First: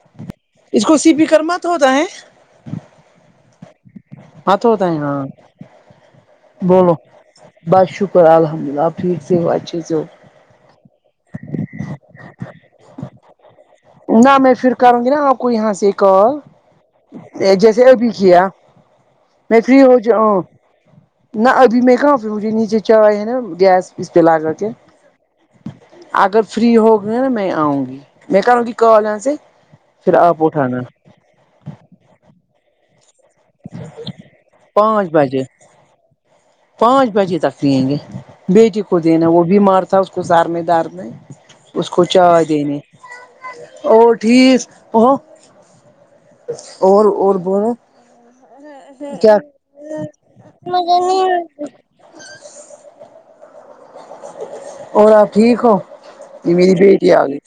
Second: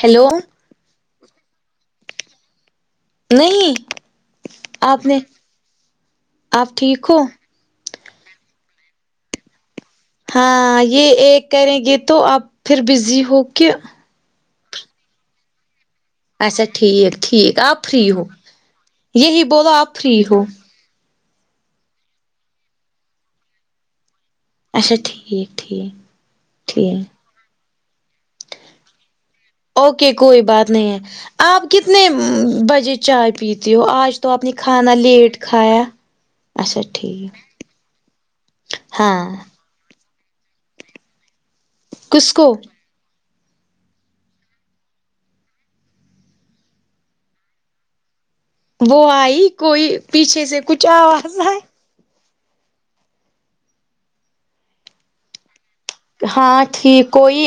hello اس کو C P کرما تو ہوتا ہے نہیں ہاں تو ہوتا ہے آپ ہ نے آپ بولو ٹھیک ہو بس شکر الحمد ل اللہ آپ ٹھیک سے ہو اچھے سے ہو ہاں یہ ایک کریں گے تو اب پھر بزی ہو کے نہ میں پھر کروں گی نا آپ کو یہاں سے کال اچھا ٹھیک ٹھیک جیسے آپ ابھی فری ہو کیا یہی میں بولو فری آپ ہو جاؤ ہ نہ ابھی میں کہاں پھر مجھے نیچے چائےائے ہے نا گیس اس پہ لا کر کے اچھا ٹھیک ٹھیک اگر فری ہو ٹھیک گا نا میں آؤں گی میں کرونگی کال یہاں سے اوکے پھر کوئی آپ بات اٹھانا نہیں ہے آپ کتنے بجے چائے پیتی ہو آج تو آپ نے کھانا پانچ لیٹ بجے کھایا اچھا پانچ بجے ٹھیک تک لیں گے بیٹی کو ہاں دینا وہ بھی مارتا اس اس کو سر میں درد ہے اس کو چائے دینی ہے اور ٹھیک وہ اور اور بولو وہ کیا آئی کوئی پیچھے سے کچھ مجھے آواز نہیں آئے اور آپ ٹھیک ہو یہ ہاں میری ٹھیک بیٹی آ گئی کوئی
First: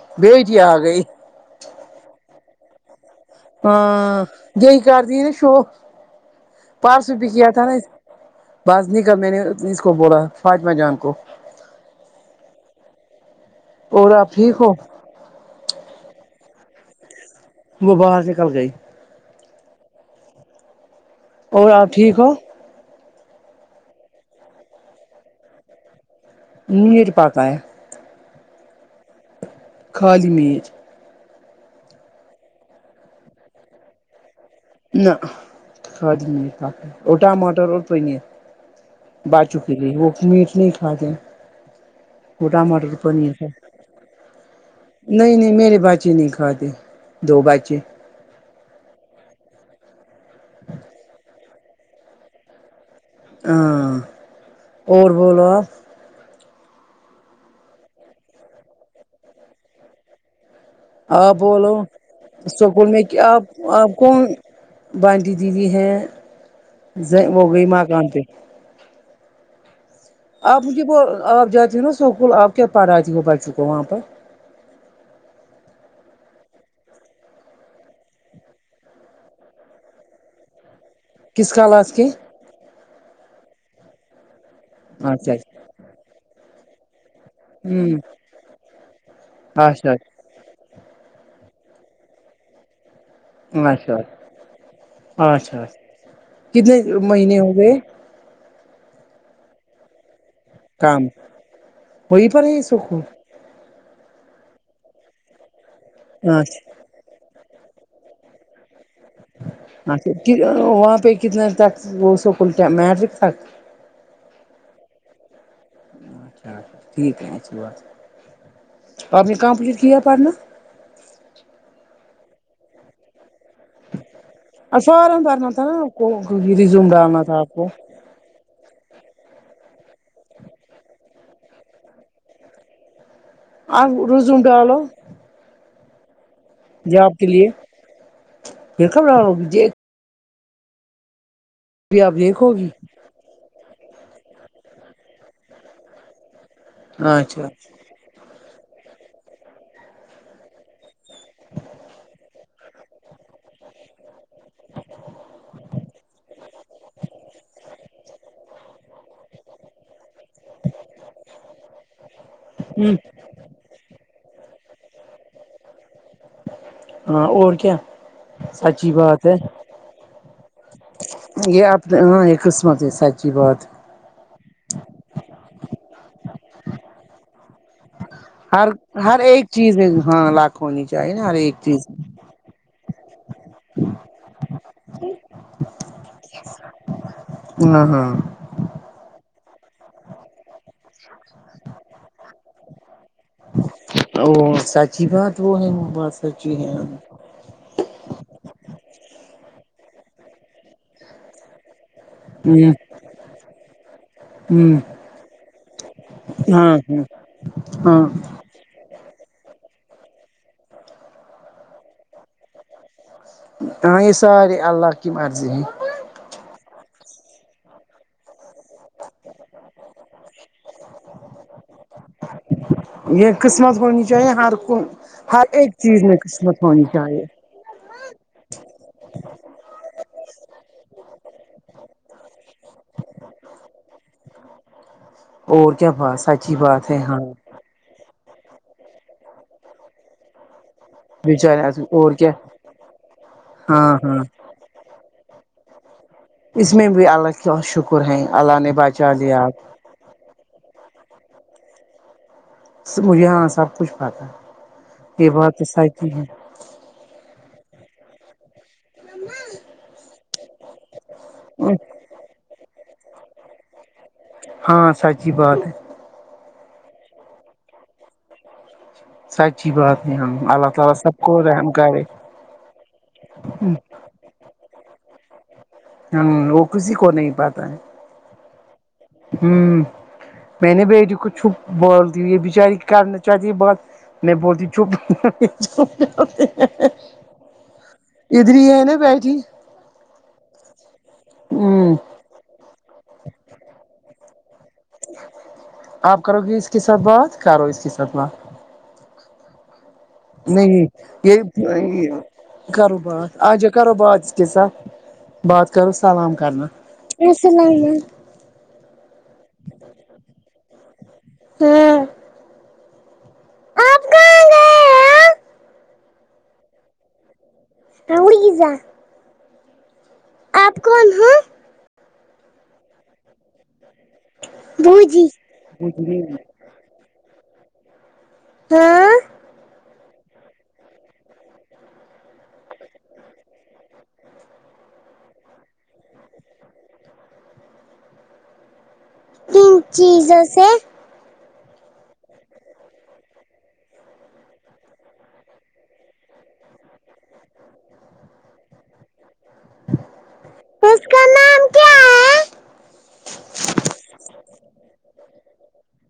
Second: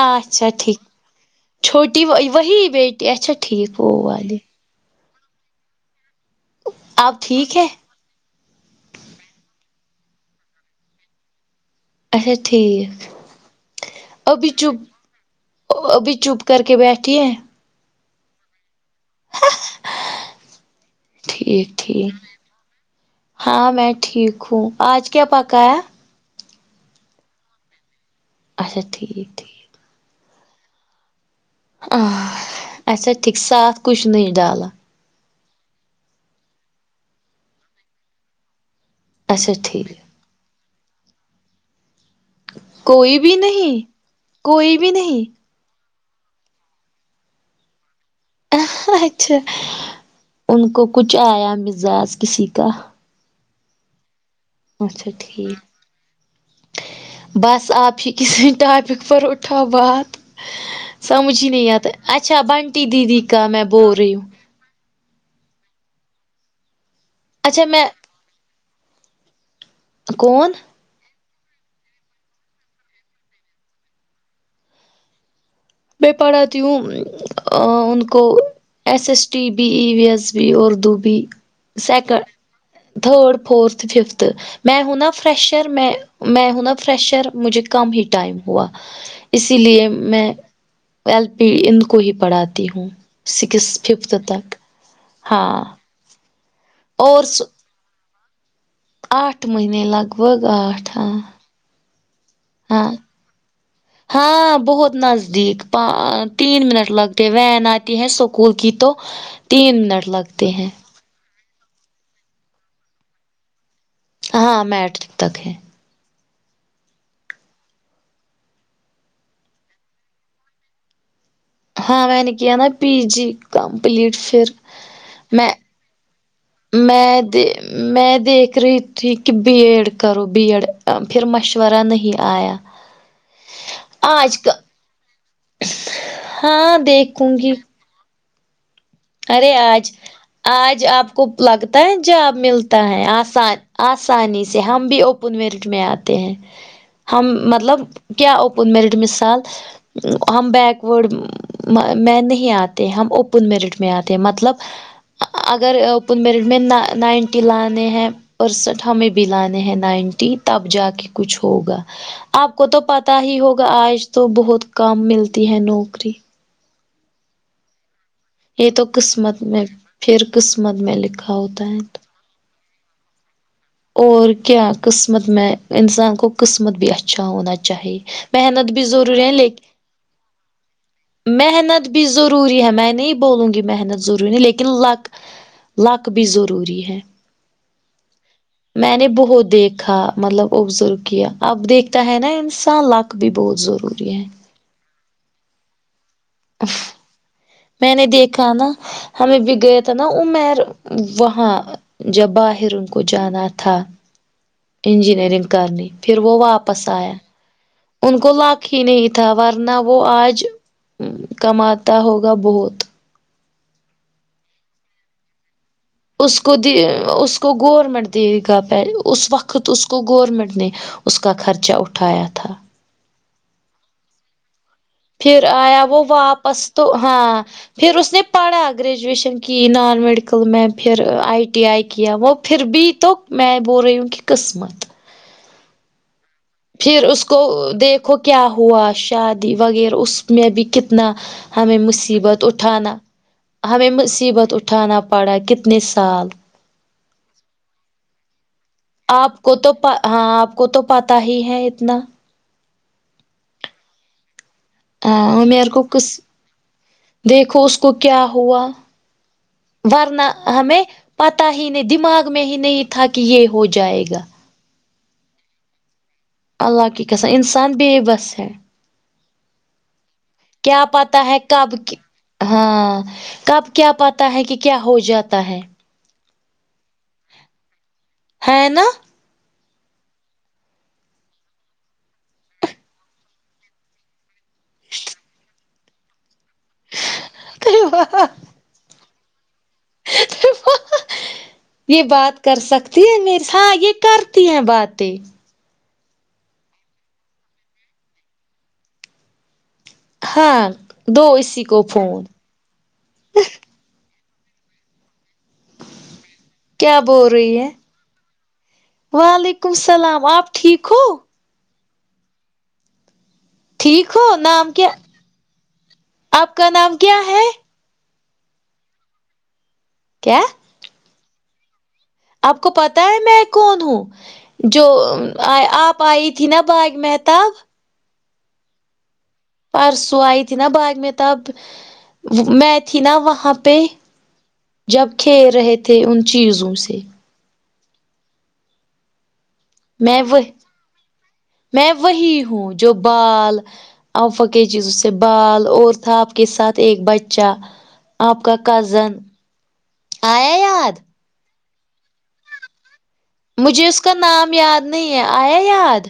اچھا بیٹی آ ٹھیک گئی چھوٹی و وہی بیٹی اچھا ٹھیک وہ ہاں والی دی کر دی نا شو آپ پرسوں بھی کیایا ٹھیک تھا ہے نا باز نہیں کر میں نے اس کو بولا فاطمہ جان کو اچھا ٹھیک اور آپ ابھی ٹھیک ہو چب وہ ابھی چپ کر کے بیٹھی ہے وہ باہر سےکل گئی ٹھیک اور آپ ٹھیک ہو ہاں میں ٹھیک ہوں آج کیا پکایا پنیر پکایا اچھا ٹھیک ٹھیک کھا لی لیے اچھا ٹھیک صاف کچھ نہ ڈالا نہ خالی یہ تھا اور ٹماٹر اور پنیر اچھا بچوں کے ٹھیک لیے وہ میٹ نہیں کھاتے وہ ٹماٹر کوئی پنیر بھی نہیں کوئی بھی نہیں نہیں میرے ب چے نہی کھاتے دو بچے اچھا ان کو کچھ آیا مزاج کسی کا ہاں اچھا اور بولو ٹھیک آپ بس آپ ہی کسی ٹاپک پر اٹھاؤ بات آپ سمجھ ہی نہیں بولو آتا اچھا بنٹی دیدی کا میں بول رہی ہوں بنٹی دیدی ہیں ز وہ اچھا گئی میں مکان پہ کون آپ مجھے وہ آپ جاتی ہو نا اسکول آپ کیا پڑھاتی ہو بچوں کو وہاں پر میں پڑھاتی ہوں ا ان کو S S T B E V S بھی اردو بھی کس کلاس کے سکن تھرڈ فورتھ ففتھ میں ہوں نہ اچھا فریشر میں میں ہوں نا فریشر مجھے کم ہی ٹائم ہوا اسی لیے اچھا میں ایل پی ان کو ہی پڑھاتی ہوں سکس اچھا اچھا ففتھ تک ہاں اچھا اچھا کتنے اور مہینے ہو گئے آٹھ مہینے لگ بھگ آٹھ کام ہاں وہی پر ہے ہاں سکول ہاں بہت نزدیک ا ں تین اچھا منٹ لگ کے وین آتی ہے اسکول کی تو تین منٹ لگتے ہاں ہیں وہاں پہ کتنے تک وہ اسکول میٹرک تک ہاں میٹرک تک ہے اچھا ٹھیک ہے اچھی بات ہے آپ نے کمپلیٹ کیا پڑھنا ہاں میں نے کیا نا پی جی کمپلیٹ پھر ا پڑتا میں تھا ںا [unintelligible] میں دے میں دیکھ رہی تھی کہ بی ایڈ کرو بی ایڈ پھر مشورہ نہیں آیا آ روزو آج کا ڈالو ہاں یہ آپ کے دیکھوں لیے گی پھر کب ڈالو ارے گی آج آج آپ کو لگتا ہے بھی آپ جاب دیکھو گی ملتا ہے آسان آسانی سے ہم بھی اوپن میرٹ میں آتے ہیں ہم اچھا مطلب کیا اوپن مییرٹ مثال ہم بیکورڈ میں نہیں آتے ہم اوپن میرٹ مے آتے ہے مطلب اگر پن میرٹ میں نائنٹی لانے ہیں پرسنٹ ہمیں بی لانے ہیں نائنٹی تب جا کے کچھ ہوگا آپ کو تو ہ پتا ہی ہوگا آج تو بہت کم ملتی ہے نوکری ہاں اور کیا یے تو سچی بات قسمت میں پھر قسمت میں لکھ یے اپنے ہاں یے قسمت ہے سچی بات اور کیا قسمت میں انسان کو قسمت بھی اچھا ہونا چاہیے ہر محنت بھی ہر ضروری ہے ایک لیکن چیز میں ہاں ہونی چاہیے نا ہر ایک چیز محنت بھی ضروری ہے میں نہیں بولوں گی محنت ضروری لیکن لک لک بھی ضروری ہے نا ہاں میں نے بہت دیکھا مطلب ابزرو کیا اب دیکھتا ہے نا انسان لگ او سچی بات وہ ہے وہ بات سچی ہے میں نے دیکھا نا ہمیں بھی گیا تھا نا امیر وہاں جب ہ باہر ان کو جانا تھا ہ انجینئرنگ کرنی پھر وہ ہاں واپس ہ آیا ہاں ان کو لاک ہی نہیں تھا ورنہ وہ آج کماتا ہوگا بہت ہاں یے سارے اللہ کی مرضی ہے اس کو اس کو گورمنٹ دے گا پے اس وقت اس کو گورنمنٹ نے اس کا خرچہ اٹھایا تھا یے قسمت ہونی چاہیے ہر کو ہر پھر ایک آیا وہ چیز میں واپس قسمت ہونی تو چاہیے ہاں پھر اس نے پڑھا گریجویشن کی نان میڈیکل میں پھر آئی ٹی آئی کیا وہ پھر بھی تو میں بول رہی ہوں کی قسمت اور کیا بس سچ پھر اس کو دیکھو کیا ہوا شادی وغیرہ اس میں بھی کتنا بیچارے ہمیں آدمی اور کیا مصیبت اٹھانا ہمیں ہاں ہاں مصیبت اٹھ اٹھانا پڑا کتنے سال اس میں بھی اللہ کا شکر ہیں اللہ نے بات آپ کو تو ہاں آپ کو تو پتہ ہی ہے اتنا مجھے ہاں سب کچھ پتہ ہے ہاں عمر کو کس دیکھو اس کو کیا ہوا ورنہ ہمیں پتہ ہی نہیں دماغ میں ہی نہیں تھا کی یے ہو جائے گا ہاں سچی بات ہے اللہ کی قسم انسان بے بس ہے سچی بات ہے ہم اللہ کیا تعالی سب پتا ہے کو رحم کب کی- کرے ہاں کب کیا پتہ ہے کی کیا ہو جاتا ہے ہمم وہ کسی کو نہیں پتہ ہے ہے نا ہوں میں نے بیٹی کو چپ بول دی یہ بچاری کرنا چاہتی بات نہیں بولتی چپ چپ تھی وہاں فری ہے نہ باجی ہ یہ بات کر سکتی ہے م ہاں یہ کرتی ہیں بات آپ کرو گی اس کے ساتھ بات کرو اس کے ساتھ بات ہاں نہیں دو یہ اسی کو یہ فون کرو بات آ جا کرو بات اس کے ساتھ بات کرو سلام کرنا کیا بول رہی ہے وعلیکم سلام آپ ٹھیک ہو ہاں ٹھیک آپ ہو کہاں نام کیا گئے آپ کا نام کیا ہے [unintelligible] کیا آپ کون ہو آپ کو پتا ہے میں کون ہوں جو بوجی ا آپ آئی تھی نا بغ مہتاب ہاں پرسوں ائی تھی نا باغ مہتاب میں تھی نا وہاں پے جب کھیل رہے تھے ان چیزوں سے [unintelligible] میں وہ سے میں وہی ہوں جو بال افا کی چیزوں سے بال اور تھاپ کے ساتھ ایک بچہ آپ کا کزن آیا یاد اس کا نام کیا ہے مجھے اس کا نام یاد نہیں ہے آیا یاد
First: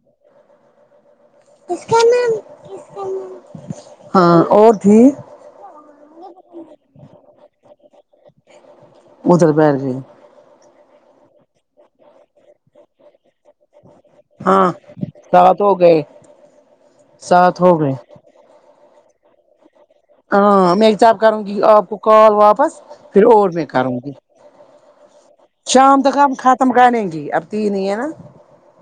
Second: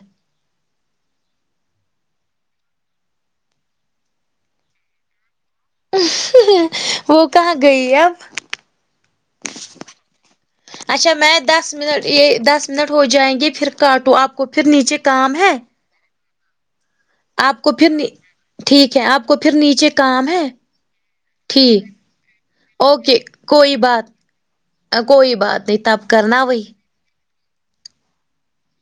ہاں اور تھی وہ کہاں گئی اب ادھر بیٹھ گئے اچھا میں دس منٹ یہ دس منٹ ہو جائیں گے پھر کاٹو آپ کو پھر ہاں نیچے کام ہے سات ہو گئے آپ سات کو ہو پھر گئے نی ٹھیک ہے آپ کو پھر نیچے کام ہے ہاں میں جب کروں گی ٹھیک آپ کو کال واپس اوکے پھر ااور میں کوئی کروں بات گی کوئی بات نہیں شام تب تک ہم کرنا وہی ختم کریں گی اب تین ہی ہے نہ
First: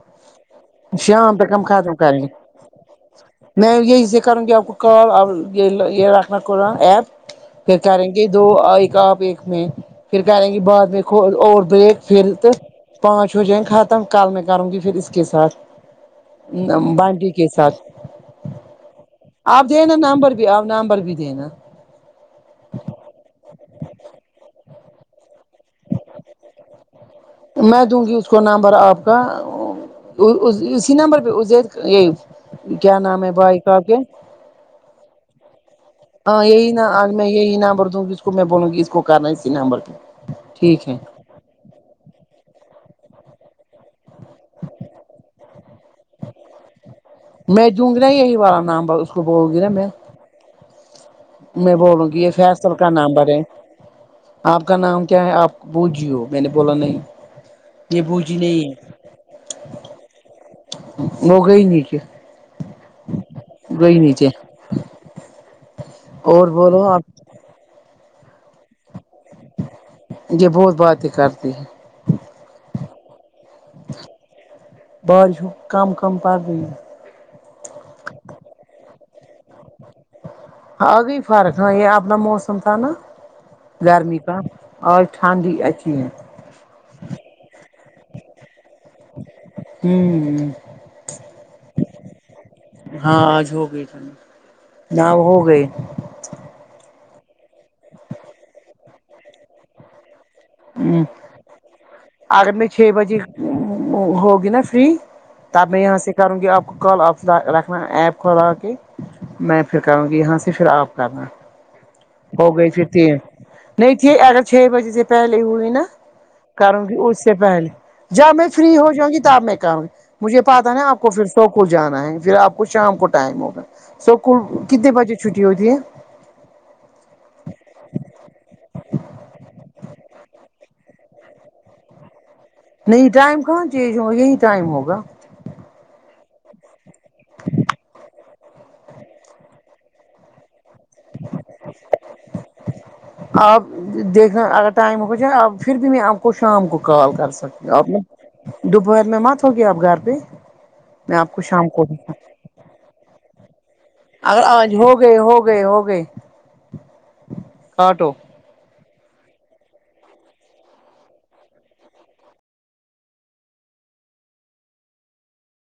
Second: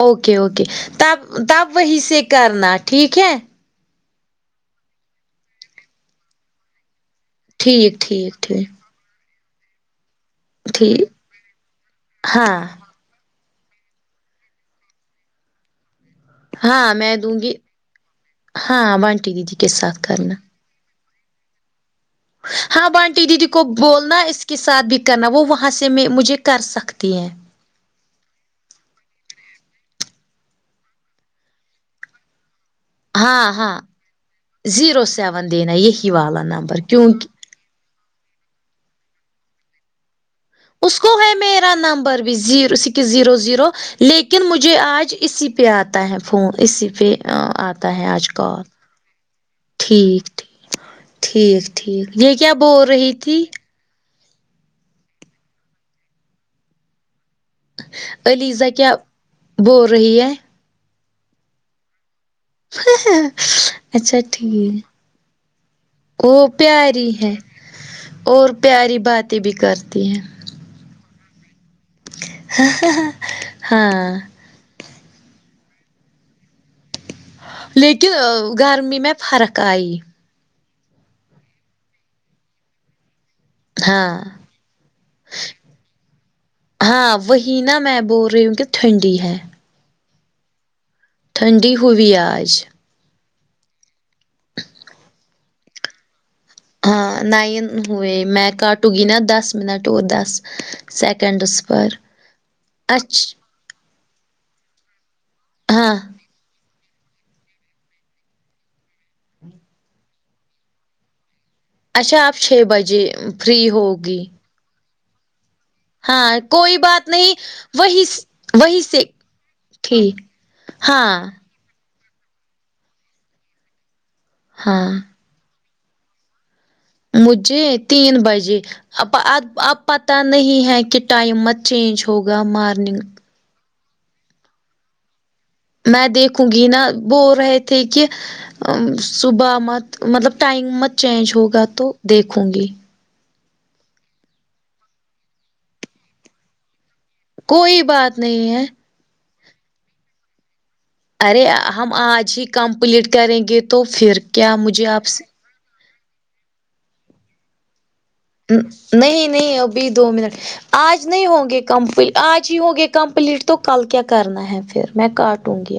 اوکے اوکے تب تب وہیں سے کریں گے کرنا ٹھیک ہے میں یہی سے کروں کہ آپ کو کال آپ یہ یہ رکھنا کھلا ایپ پھر ٹھیک کرریں گے ٹھیک دو ٹھیک ایک آپ ایک میں پھر کریں گے بعد میں ٹھیک اور بریک پھر تو ہاں پانچ و جائیں ختم کل میں کروں گی پھر اس کے ساتھ ہاں میں بانٹی دوں کے گی ساتھ ہاں بانٹی دیدی کے آپ دییے نا ساتھ نمبر کرنا بھی آپ نمبر بھی دینا ہاں بانٹی دیدی کو بولنا اس کے ساتھ بھی کرنا وہ وہاں سے میں مجھے کر سکتی ہیں میں دوں گی اس کو نمبر آپ کا آ و اسی نمبر پہ اید یہ کیا نام ہے ہاں بھائی کا ہاں آپ کے زیرو سیون دینا یہ ہاں یہی نا آج میں یہی نمبر دوں گ جس کو میں بولوںی اس کو کرنا ہے اسی نمبر ٹھیک اس ہے کو بھی میرا نمبر بھی زیرو سکس زیرو زیرو لیکن مجھے آج اسی پے آتا ہے فون اسی پے میں آتا دوں گی ہے نا آج یہی کل والا نمبر اس کو بولوں گی نا میں ٹھیک ٹھیک میں ٹھیک بولوں ٹھیک گی یہ کیا فیصل بول کا رہی نمبر ہے تھی آپ کا نام کیا ہے آپ بھیجو میں نے بولا نہیں یہ بوجی علیزہ نہیں کیا بول رہی ہے وہ گئی نہیں کیا اچھا نیچے ٹھیک وہ اور بولو پیاری آپ ہے اور پیاری باتیں بھی کر یے بہت باتیں کرتی ہے ہاں بازو کم کم پڑری لیکن گرمی میں فرق آئی ابھی فرق نہیں ہے اپنا موسم تھا نا گرمی ہاں کا آج ٹھنڈی اچھی ہے ہاں وہی نا میں بول رہی ہوں کی ٹھنڈی ہے ہمم ٹھنڈی ہوئی آج ہاں آج ہوگئی ٹھنڈی یہاں ہو گئ ہاں نائن ہوئے میں کٹ ٹو گی نا دس منٹ اور دس سیکنڈس پر اگر میں چھ اچ بجے ہوگی نا فری تب میں ہاں یہاں سے کروں گی آپ کال آف رکھنا ایپ کھولا رکھیے میں پھر کروں گی یہاں سے پھر آپ کرنا اچھا آپ ہو چھ گئی پھر بجے فری [unintelligible] نہیں تھی ہوگی اگر چھ بجے سے پہلے ہوئی نا ہاں کوئی کروں گی بات اس نہیں سے پہلے وہی جب میں فری وہی ہو سے جو گی تب میں کروں گی ٹھیک مجھے پتہ نہیں آپ کو ہاں پھر سو کو جانا ہے پھر آپ کو شام کو ٹائم ہوگا سب کو ہاں کتنے بجے چھٹی ہوتی ہے مجھے تین بجے اب اب پتہ نہیں ہے کہ ٹائم مت چینج ہوگا مار نہیں ٹائم کہاں چینج ہوا یہی ٹائم ہوگا میں دیکھوں گی نا بول رہے تھے کہ صبح مت مطلب ٹائم مت چینج ہوگا تو دیکھوں گی آپ دیکھنا اگر ٹائم ہو جائے اب پھر بھی میں آپ کو شام کو کال کر کوئی سکتے بات نہیں ہے دوپہر میں مت ہوگی آپ گھر پے ارے ہم آج ہی کمپلیٹ کریں گے تو پھر اگر کیا آج مجھے ہو آپ گئے سے ہو گئے ہو گئے کاٹو نہیں نہیں ابھی دو منٹ آج نہیں ہوں گے کمپلی آج ہی ہوں گے کمپلیٹ تو کل کیا کرنا ہے پھر میں کاٹوں گی